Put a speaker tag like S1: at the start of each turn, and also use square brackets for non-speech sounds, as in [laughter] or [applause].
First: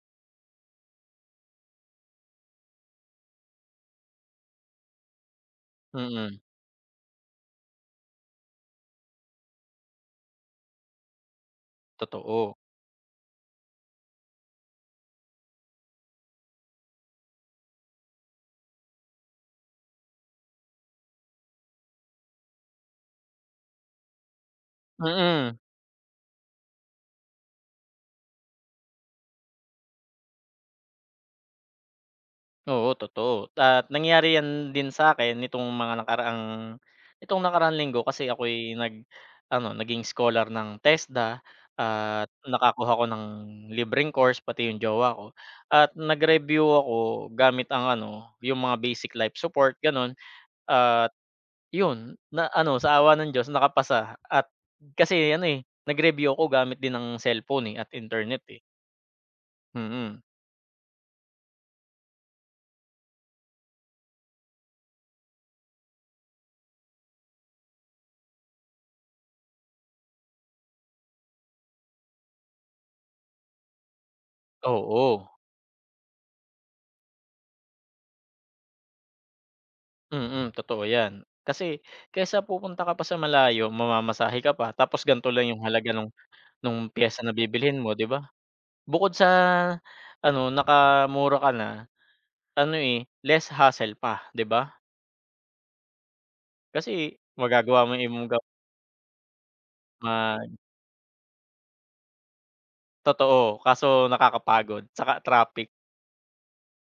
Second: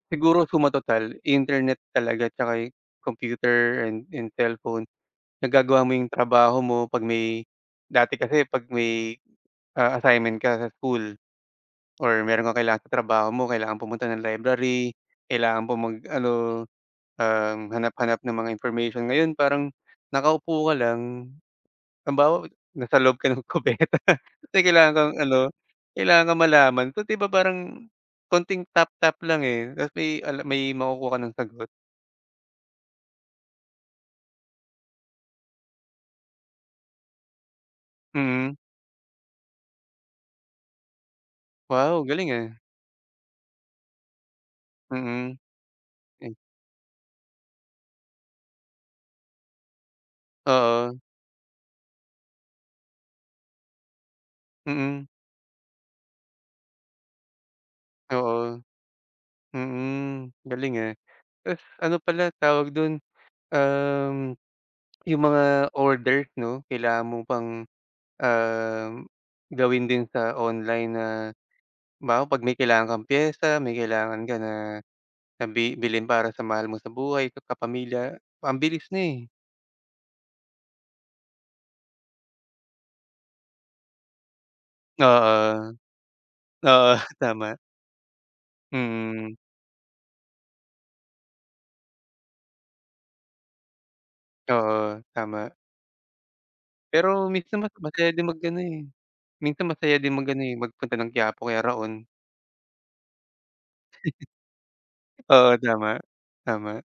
S1: Siguro suma total internet talaga at saka computer and and cellphone. Nagagawa mo yung
S2: Mm.
S1: trabaho mo pag may, dati kasi pag may, ah, assignment ka sa school. Or meron
S2: Totoo.
S1: kang kailangan sa trabaho mo kailangan pumunta ng library, kailangan po mag ano, um, hanap-hanap ng mga information. Ngayon parang, nakaupo ka lang, halimbawa nasa loob ka ng kubeta kasi kailangan kang ano,
S2: Mm.
S1: kailangan kang malaman kung 'di ba parang, konting tap-tap lang eh, tapos may may makukuha ka ng sagot.
S2: Oo totoo at nangyari yan din sa akin nitong mga nakaraang, nitong nakaraang linggo kasi ako
S1: Mm.
S2: ay nag ano naging scholar ng TESDA
S1: Wow
S2: at
S1: galing ah.
S2: nakakuha ako ng libreng course pati yung jowa ko
S1: Mm.
S2: at
S1: Eh.
S2: nag-review ako gamit ang ano, yung mga basic life support ganun,
S1: Oo.
S2: at yun, na ano sa awa ng Diyos nakapasa at,
S1: Mm.
S2: kasi ano eh, nag-review ako gamit din ng cellphone eh at internet
S1: Oo.
S2: eh. Mm.
S1: Mm, galing eh. Tapos ano pala tawag dun, um. Yung mga order 'no kailangan mo pang, um, gawin din sa online na, halimbawa pag may kailangan kang piyesa, may kailangan ka na
S2: Oo.
S1: na bibilin para sa mahal mo sa buhay, sa kapamilya, ang bilis na eh.
S2: Mm, totoo yan, kasi kesa pupunta ka pa sa malayo, mamamasahe ka pa, tapos ganito lang yung
S1: Oo.
S2: halaga nung nung
S1: Oo,
S2: piyesa na
S1: tama.
S2: bibilhin mo 'di ba? Bukod sa
S1: Mm.
S2: ano nakamura ka na, ano eh, less hassle pa 'di ba?
S1: Oo, tama.
S2: Kasi
S1: Pero minsan mas
S2: magagawa mo yung
S1: masaya
S2: ibang
S1: din mag ano eh, minsan masaya din mag
S2: Ma
S1: ano eh, magpunta ng Quiapo o kaya Raon.
S2: Totoo kaso nakakapagod saka
S1: [chuckles] Oo
S2: traffic.
S1: tama, tama.